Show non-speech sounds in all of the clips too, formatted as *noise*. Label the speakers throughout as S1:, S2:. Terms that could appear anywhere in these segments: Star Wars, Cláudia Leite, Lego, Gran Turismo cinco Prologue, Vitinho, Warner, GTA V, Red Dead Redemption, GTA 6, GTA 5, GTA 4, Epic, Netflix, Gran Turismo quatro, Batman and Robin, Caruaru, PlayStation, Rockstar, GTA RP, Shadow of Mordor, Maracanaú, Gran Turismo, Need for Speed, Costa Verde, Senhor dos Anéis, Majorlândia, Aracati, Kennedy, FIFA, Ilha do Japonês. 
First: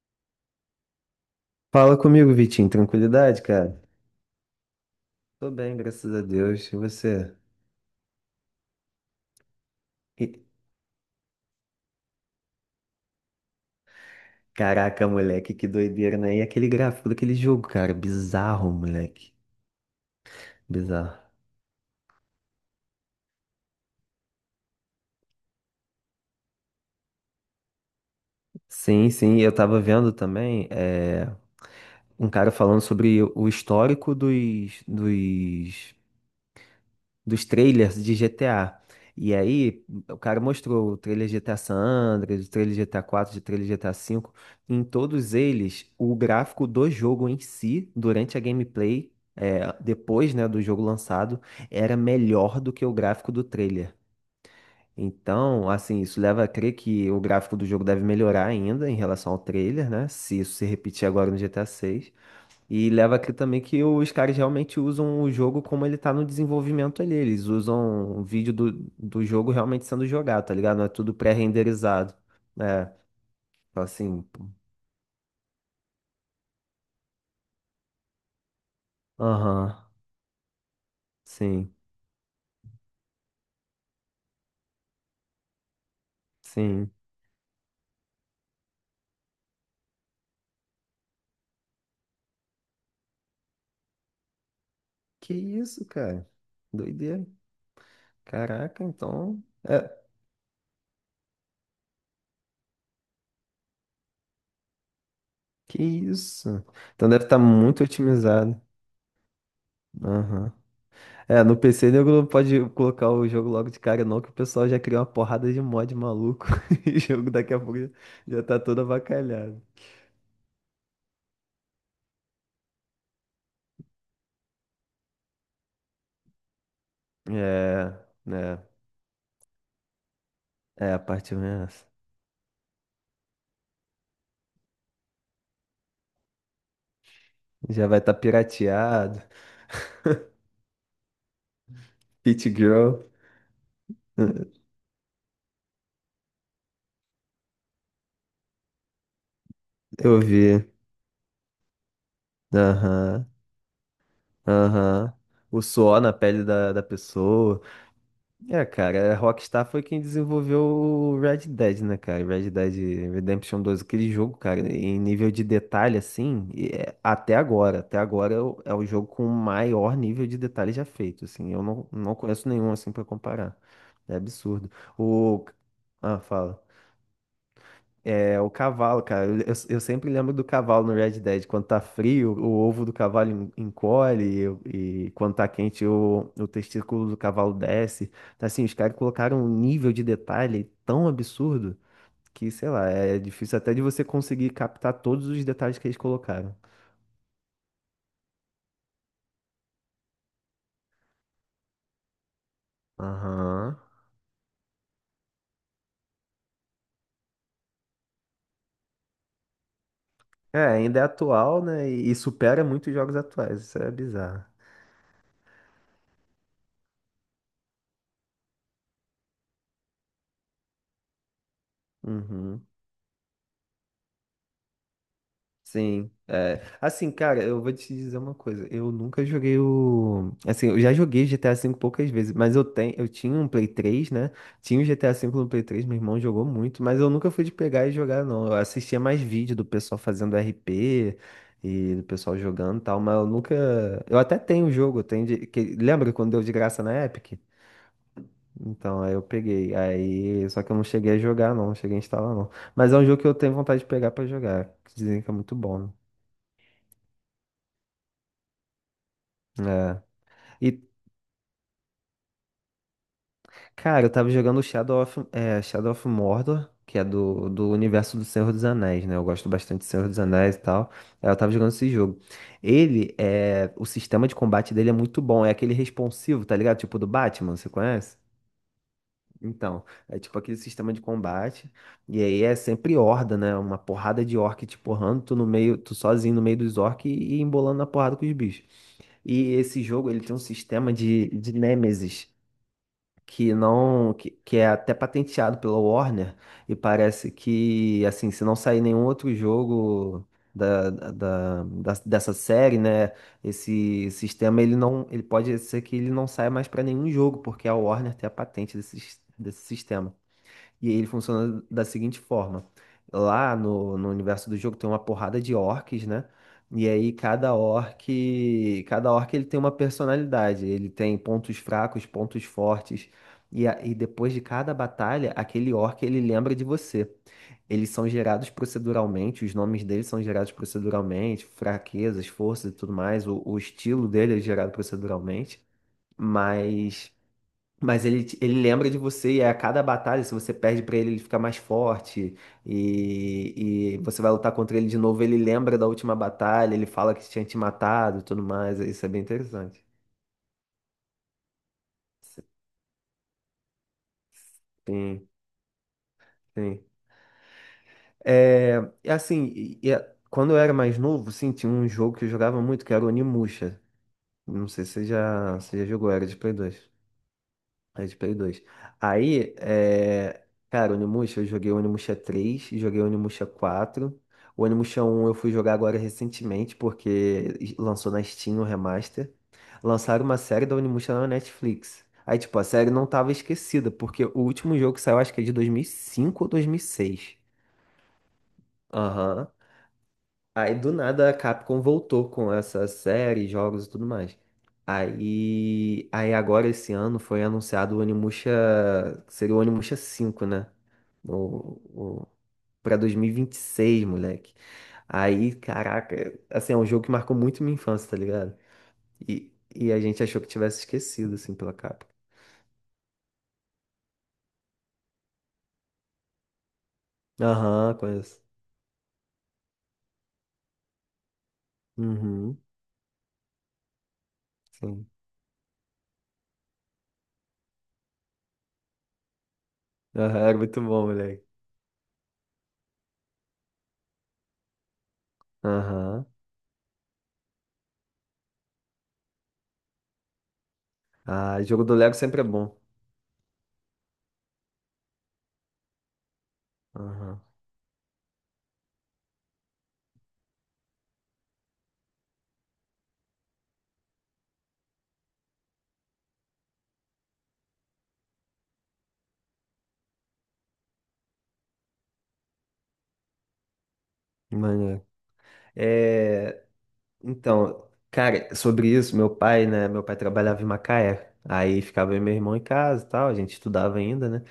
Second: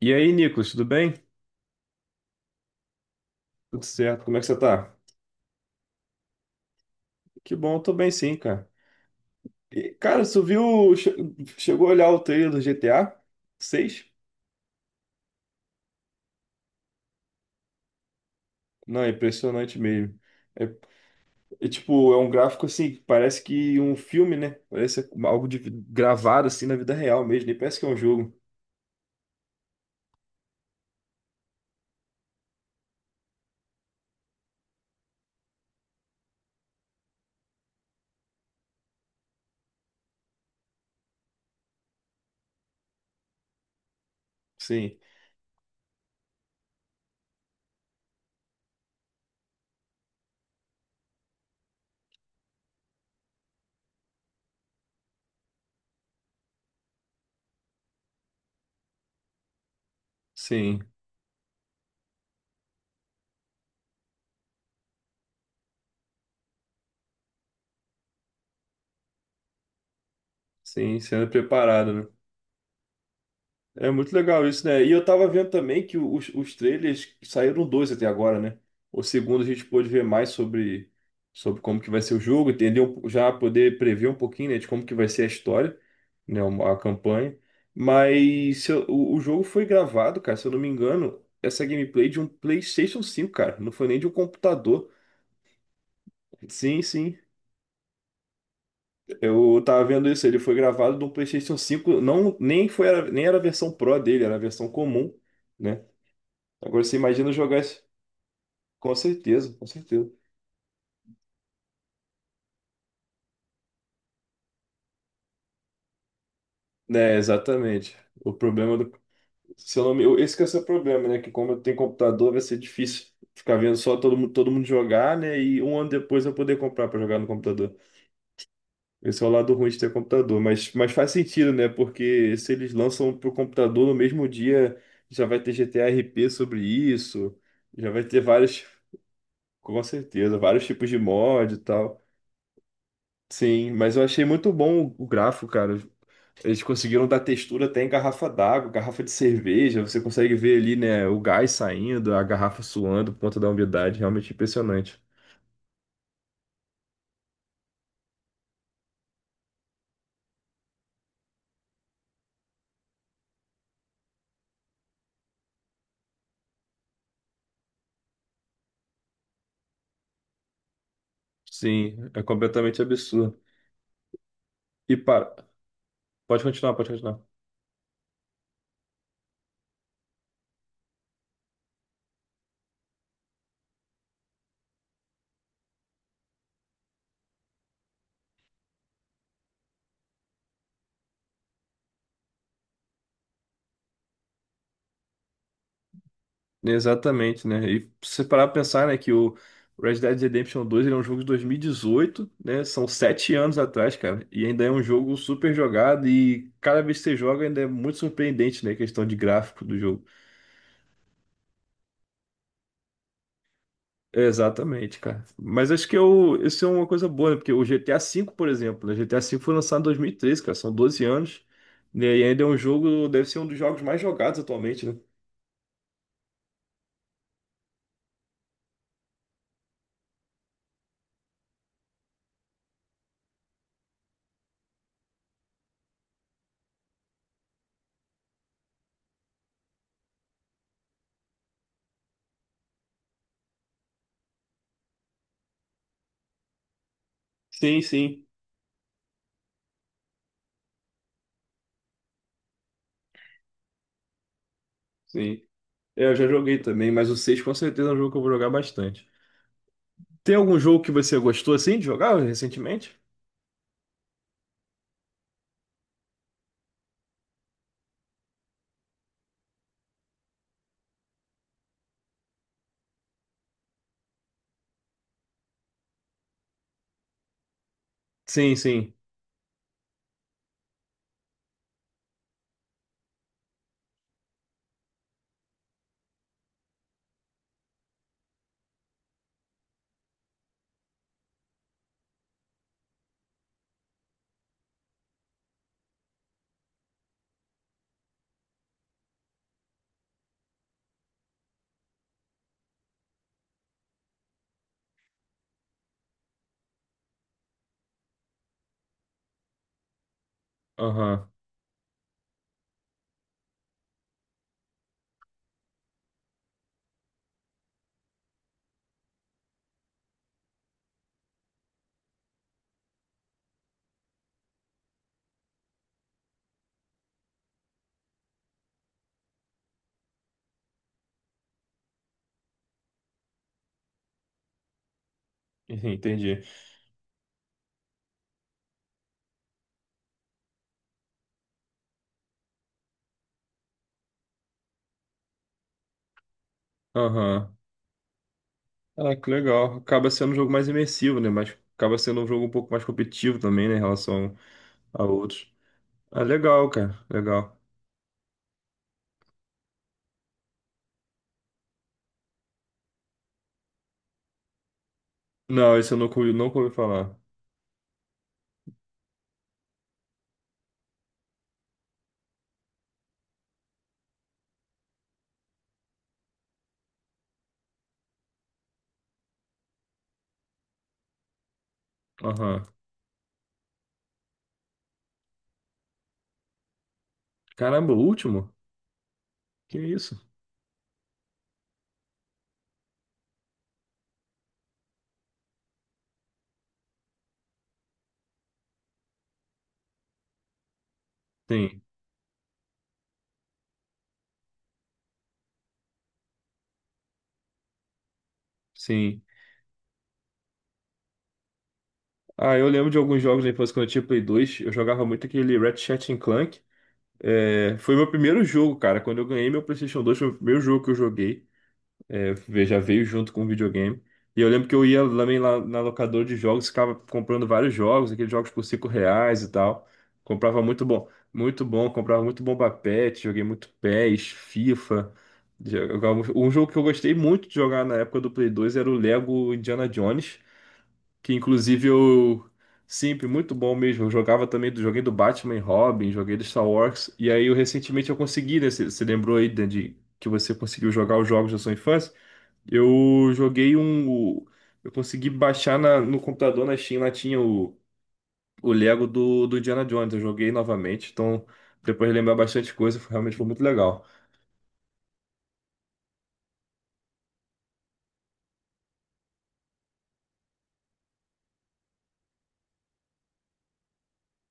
S1: E aí, Nicolas, tudo bem?
S2: Fala comigo, Vitinho. Tranquilidade, cara?
S1: Tudo certo, como é que você tá?
S2: Tô bem, graças a Deus. E você?
S1: Que bom, eu tô bem sim, cara. E, cara,
S2: E-
S1: você viu, chegou a olhar o trailer do GTA 6?
S2: Caraca, moleque, que doideira, né? E aquele gráfico daquele jogo, cara? Bizarro,
S1: Não, é
S2: moleque.
S1: impressionante mesmo. É,
S2: Bizarro.
S1: é tipo, é um gráfico assim, que parece que um filme, né? Parece algo gravado assim na vida real mesmo, nem parece que é um jogo.
S2: Sim, sim. Eu tava vendo também um cara falando sobre o histórico dos trailers de GTA. E aí, o cara mostrou o trailer de GTA San Andreas, o trailer de GTA 4, o trailer de GTA 5. Em
S1: Sim,
S2: todos eles, o gráfico do jogo em si, durante a gameplay, depois, né, do jogo lançado, era melhor do que o gráfico do trailer. Então, assim, isso leva a crer que o gráfico do jogo deve melhorar ainda em relação ao trailer, né? Se isso se
S1: sim,
S2: repetir agora no GTA VI. E leva aqui também que os caras realmente usam o jogo como ele tá no desenvolvimento ali. Eles usam o vídeo do jogo realmente sendo jogado, tá ligado? Não é
S1: sim,
S2: tudo
S1: sendo preparado, né?
S2: pré-renderizado. É, então,
S1: É muito
S2: assim,
S1: legal
S2: pô.
S1: isso, né? E eu tava vendo também que os trailers saíram dois até agora, né? O segundo a gente
S2: Aham,
S1: pôde ver mais sobre
S2: sim,
S1: como que vai ser o jogo, entender já poder prever um pouquinho, né, de como que vai ser a história, né, a
S2: sim.
S1: campanha. Mas se eu- o jogo foi gravado, cara, se eu não me engano, essa gameplay de um PlayStation 5, cara, não foi nem de um computador.
S2: Que isso, cara?
S1: Sim, sim.
S2: Doideira. Caraca, então.
S1: Eu tava
S2: É,
S1: vendo isso, ele foi gravado de um PlayStation 5. Não nem foi nem era a versão Pro dele, era a versão comum,
S2: que
S1: né?
S2: isso?
S1: Agora você
S2: Então deve
S1: imagina
S2: estar
S1: jogar isso.
S2: muito otimizado.
S1: Com certeza, com certeza.
S2: Aham. É, no PC nego não pode colocar o jogo logo de cara, não, que o pessoal já criou uma porrada de mod maluco *laughs* e o
S1: É,
S2: jogo daqui a pouco
S1: exatamente. O
S2: já tá
S1: problema
S2: todo
S1: do.
S2: avacalhado.
S1: Se eu não me... Esse que é o seu problema, né? Que como eu tenho computador, vai ser difícil ficar vendo só todo mundo jogar, né? E um ano depois eu poder comprar para jogar no computador.
S2: É, né?
S1: Esse é o lado ruim de ter computador. Mas
S2: É, a
S1: faz
S2: parte
S1: sentido, né?
S2: essa.
S1: Porque se eles lançam pro computador no mesmo dia, já vai ter GTA RP sobre isso.
S2: Já
S1: Já
S2: vai
S1: vai
S2: estar tá
S1: ter vários,
S2: pirateado.
S1: com certeza, vários tipos de mod e tal.
S2: Pit Girl.
S1: Sim, mas eu achei muito bom o gráfico, cara. Eles conseguiram dar textura até em garrafa d'água, garrafa de cerveja. Você
S2: Eu
S1: consegue ver
S2: vi.
S1: ali, né, o gás saindo, a garrafa suando por
S2: Aham,
S1: conta da umidade. Realmente impressionante.
S2: aham. O suor na pele da pessoa. É, cara, a Rockstar foi quem desenvolveu o Red Dead, né, cara? Red Dead Redemption 2, aquele jogo, cara, em nível de detalhe, assim, até agora é o jogo com o maior nível de detalhe já feito, assim, eu não,
S1: Sim,
S2: não
S1: é
S2: conheço nenhum,
S1: completamente
S2: assim, pra
S1: absurdo.
S2: comparar. É absurdo.
S1: E para.
S2: O... Ah,
S1: Pode
S2: fala.
S1: continuar, pode continuar.
S2: É, o cavalo, cara. Eu sempre lembro do cavalo no Red Dead. Quando tá frio, o ovo do cavalo encolhe, e quando tá quente, o testículo do cavalo desce. Então, assim, os caras colocaram um nível de detalhe tão absurdo que, sei lá, é difícil até de você conseguir captar todos os detalhes que eles colocaram.
S1: Exatamente, né? E se parar pra pensar, né, que o Red Dead Redemption 2 ele é um jogo de 2018, né? São 7 anos
S2: Aham.
S1: atrás, cara. E ainda é um jogo super jogado e cada vez que você joga ainda é muito surpreendente, né? A questão de gráfico do jogo.
S2: É, ainda é atual, né? E supera muitos jogos atuais. Isso é bizarro.
S1: Exatamente, cara. Mas acho que eu, isso é uma coisa boa, né? Porque o GTA V, por exemplo, né? GTA V foi lançado em 2013, cara, são 12 anos, né? E ainda é um
S2: Uhum.
S1: jogo, deve ser um dos jogos mais jogados atualmente, né?
S2: Sim, é. Assim, cara, eu vou te dizer uma coisa. Eu nunca joguei o. Assim, eu já joguei GTA V poucas vezes, mas eu tinha um Play 3, né? Tinha o GTA V no Play 3, meu irmão jogou muito, mas eu nunca fui de pegar e jogar, não. Eu assistia mais vídeo do pessoal fazendo RP e do pessoal jogando e tal, mas eu nunca. Eu até tenho o jogo, eu tenho de... que- Lembra quando deu de graça na Epic?
S1: Sim, sim,
S2: Então, aí eu peguei. Aí, só que eu não cheguei a jogar, não, não cheguei a instalar, não. Mas é um jogo que eu tenho vontade de pegar pra jogar. Que dizem que é
S1: sim.
S2: muito bom, né?
S1: É, eu já joguei também, mas o 6 com certeza é um jogo que eu vou jogar bastante.
S2: É.
S1: Tem algum jogo
S2: E,
S1: que você gostou assim de jogar recentemente?
S2: cara, eu tava jogando Shadow of Mordor, que é do universo do Senhor dos Anéis, né? Eu gosto bastante do Senhor dos Anéis e tal. Aí eu tava jogando esse jogo. O sistema de combate dele é muito bom, é aquele responsivo, tá ligado? Tipo do Batman, você conhece?
S1: Sim, sim.
S2: Então, é tipo aquele sistema de combate. E aí é sempre horda, né? Uma porrada de orc te porrando, tu no meio, tu sozinho no meio dos orcs e embolando na porrada com os bichos. E esse jogo, ele tem um sistema de nêmesis. Que não que, Que é até patenteado pela Warner e parece que, assim, se não sair nenhum outro jogo dessa série, né, esse sistema, ele não ele pode ser que ele não saia mais para nenhum jogo porque a Warner tem a patente desse sistema. E ele
S1: Aham.
S2: funciona da seguinte forma: lá no universo do jogo tem uma porrada de orcs, né? E aí cada orc ele tem uma personalidade, ele tem pontos fracos, pontos fortes. E depois de cada batalha, aquele orc ele lembra de você. Eles são gerados proceduralmente, os nomes deles são gerados proceduralmente, fraquezas, forças e tudo mais. O estilo dele é gerado proceduralmente,
S1: Uhum. Entendi.
S2: mas mas ele lembra de você e, a cada batalha, se você perde pra ele, ele fica mais forte e você vai lutar contra ele de novo, ele lembra da última batalha, ele fala que tinha
S1: Aham.
S2: te matado e tudo mais, isso é
S1: Ah,
S2: bem
S1: que legal.
S2: interessante.
S1: Acaba sendo um jogo mais imersivo, né? Mas acaba sendo um jogo um pouco mais competitivo também, né? Em relação a
S2: Sim,
S1: outros. Ah, legal,
S2: sim.
S1: cara. Legal.
S2: É, e assim, quando eu era mais novo, sim, tinha um jogo que eu jogava muito, que era o Onimusha. Não sei
S1: Não,
S2: se já
S1: esse eu
S2: jogou,
S1: nunca,
S2: era
S1: ouvi-
S2: de Play
S1: nunca ouvi
S2: 2.
S1: falar.
S2: É de Play 2. Aí, cara, Onimusha, eu joguei Onimusha 3, joguei Onimusha 4. O Onimusha 1, eu fui jogar agora recentemente, porque lançou na Steam o remaster. Lançaram uma série da Onimusha na Netflix. Aí, tipo, a
S1: Aham.
S2: série não tava esquecida, porque o último jogo que saiu, acho que é de 2005 ou 2006.
S1: Caramba, o último?
S2: Aham.
S1: Que isso?
S2: Aí do nada a Capcom voltou com essa série, jogos e tudo mais. Aí, agora esse ano foi anunciado o Onimusha, que seria o Onimusha 5, né? O,
S1: Sim,
S2: o, Pra 2026, moleque. Aí, caraca, assim, é um jogo que marcou muito minha infância, tá ligado?
S1: sim.
S2: E a gente achou que tivesse esquecido, assim, pela capa.
S1: Ah, eu lembro de alguns jogos da infância quando eu tinha Play 2. Eu jogava muito aquele Ratchet and Clank. É,
S2: Aham,
S1: foi meu
S2: conheço.
S1: primeiro jogo, cara. Quando eu ganhei meu PlayStation 2, foi o primeiro jogo que eu joguei. É,
S2: Uhum,
S1: já veio junto com o videogame. E eu lembro que eu ia
S2: sim.
S1: também lá na locadora de jogos, ficava comprando vários jogos, aqueles jogos por R$ 5 e tal.
S2: Aham, era
S1: Comprava
S2: muito bom, moleque.
S1: muito bom, comprava muito Bomba Pet, joguei muito PES, FIFA. Jogava...
S2: Aham.
S1: Um jogo que eu gostei muito de jogar na época do Play 2 era o Lego Indiana Jones, que
S2: Ah, jogo
S1: inclusive
S2: do Lego sempre é
S1: eu
S2: bom.
S1: sempre muito bom mesmo. Eu jogava também do joguei do Batman e Robin, joguei do Star Wars, e
S2: Aham.
S1: aí eu recentemente eu consegui, né? Você lembrou aí, Dan, de que você conseguiu jogar os jogos da sua infância? Eu joguei um. Eu consegui baixar no computador na Steam, lá tinha o Lego do Indiana Jones. Eu joguei novamente, então depois de lembrar bastante coisa, realmente foi muito legal.
S2: Maneiro. É, então, cara, sobre isso, meu pai, né? Meu pai trabalhava em Macaé. Aí ficava eu e meu irmão em casa e tal, a gente estudava ainda, né?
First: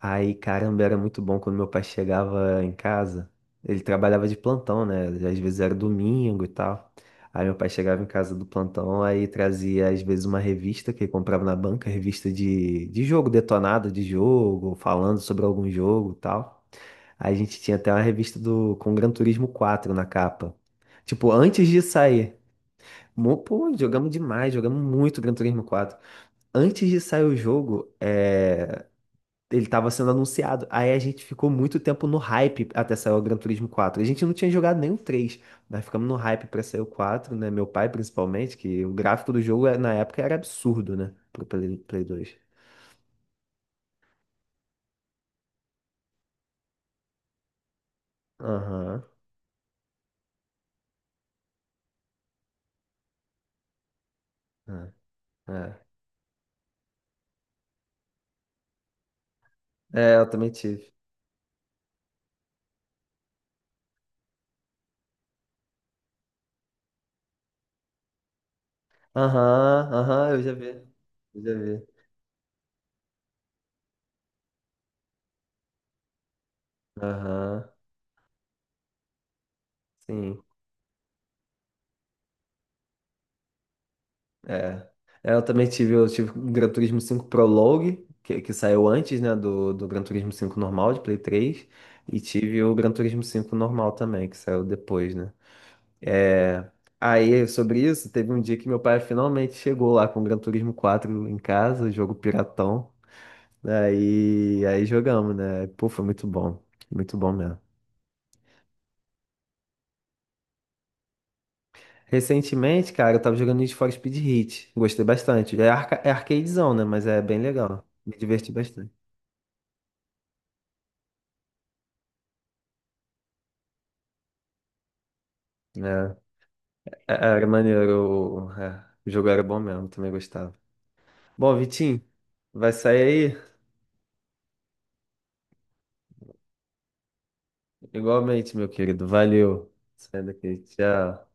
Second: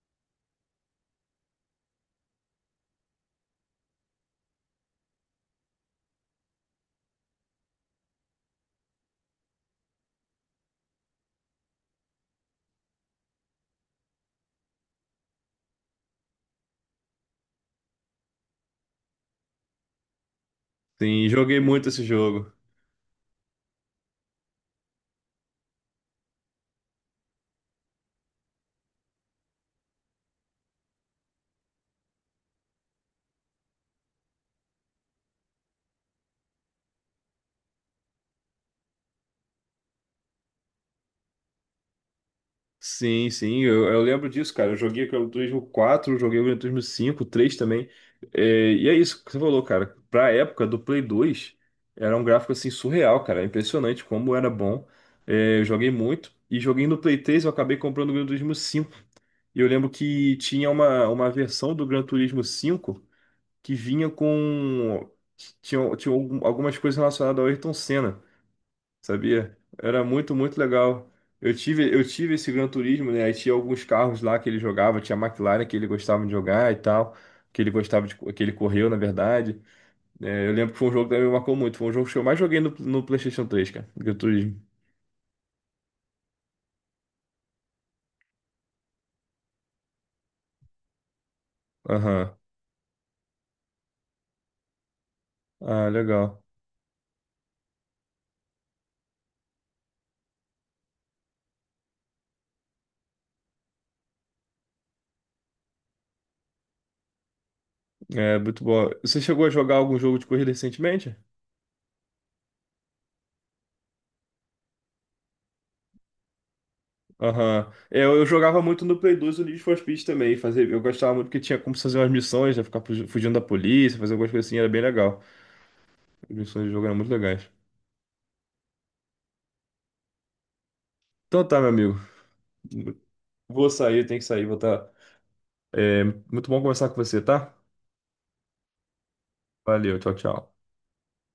S2: Aí, caramba, era muito bom quando meu pai chegava em casa. Ele trabalhava de plantão, né? Às vezes era domingo e tal. Aí meu pai chegava em casa do plantão, aí trazia às vezes uma revista que ele comprava na banca, revista de jogo detonado de jogo, falando sobre algum jogo e tal. A gente tinha até uma revista do com Gran Turismo 4 na capa.
S1: Sim,
S2: Tipo,
S1: joguei
S2: antes de
S1: muito esse
S2: sair.
S1: jogo.
S2: Pô, jogamos demais, jogamos muito Gran Turismo 4. Antes de sair o jogo, ele tava sendo anunciado. Aí a gente ficou muito tempo no hype até sair o Gran Turismo 4. A gente não tinha jogado nem o três. Nós ficamos no hype pra sair o quatro, né? Meu pai, principalmente, que o gráfico do jogo na época era absurdo, né? Pro Play 2.
S1: Sim, sim, eu lembro disso, cara. Eu joguei o Gran Turismo 4 joguei o Gran Turismo 5 3 também. É, e é
S2: Aham.
S1: isso que você falou, cara. Pra época do Play 2, era um gráfico assim surreal, cara. Impressionante como era bom.
S2: É,
S1: É, eu
S2: é.
S1: joguei muito. E joguei no Play 3, eu acabei comprando o Gran Turismo 5. E eu lembro
S2: É, eu
S1: que
S2: também
S1: tinha
S2: tive.
S1: uma versão do Gran Turismo 5 que vinha com. Tinha algumas coisas relacionadas ao Ayrton Senna, sabia?
S2: Aham,
S1: Era
S2: aham,
S1: muito,
S2: eu já
S1: muito
S2: vi.
S1: legal.
S2: Eu
S1: Eu
S2: já vi.
S1: tive, eu tive esse Gran Turismo, né? Aí tinha alguns carros lá que ele jogava, tinha a McLaren que ele gostava de jogar e tal, que
S2: Aham,
S1: ele gostava que ele correu, na verdade.
S2: sim.
S1: É, eu lembro que foi um jogo que também me marcou muito. Foi um jogo que eu mais joguei no PlayStation 3, cara. Gran Turismo.
S2: É. É, eu também tive, eu tive o Gran Turismo 5 Prologue, que saiu antes, né, do Gran Turismo 5 normal, de Play 3. E
S1: Aham.
S2: tive o Gran Turismo 5 normal também, que saiu depois, né?
S1: Ah, legal.
S2: É. Aí, sobre isso, teve um dia que meu pai finalmente chegou lá com o Gran Turismo 4 em casa, jogo piratão. Aí, jogamos, né? Pô, foi muito bom. Muito bom mesmo.
S1: É, muito bom. Você chegou a jogar algum jogo de corrida recentemente?
S2: Recentemente, cara, eu tava jogando Need for Speed Heat. Gostei bastante. É, arca é arcadezão, né? Mas é bem
S1: Aham.
S2: legal.
S1: É,
S2: Me
S1: eu
S2: diverti
S1: jogava muito
S2: bastante.
S1: no Play 2 o Need for Speed também. Fazer, eu gostava muito porque tinha como fazer umas missões, né? Ficar fugindo da polícia, fazer algumas coisas assim, era bem legal. As
S2: É,
S1: missões do jogo eram muito
S2: era
S1: legais.
S2: maneiro. O jogo era bom mesmo, também gostava.
S1: Então
S2: Bom,
S1: tá, meu amigo.
S2: Vitinho, vai sair aí?
S1: Vou sair, tenho que sair, vou tá. É, muito bom conversar com você, tá?
S2: Igualmente, meu querido. Valeu.
S1: Valeu, tchau,
S2: Saindo aqui.
S1: tchau.
S2: Tchau.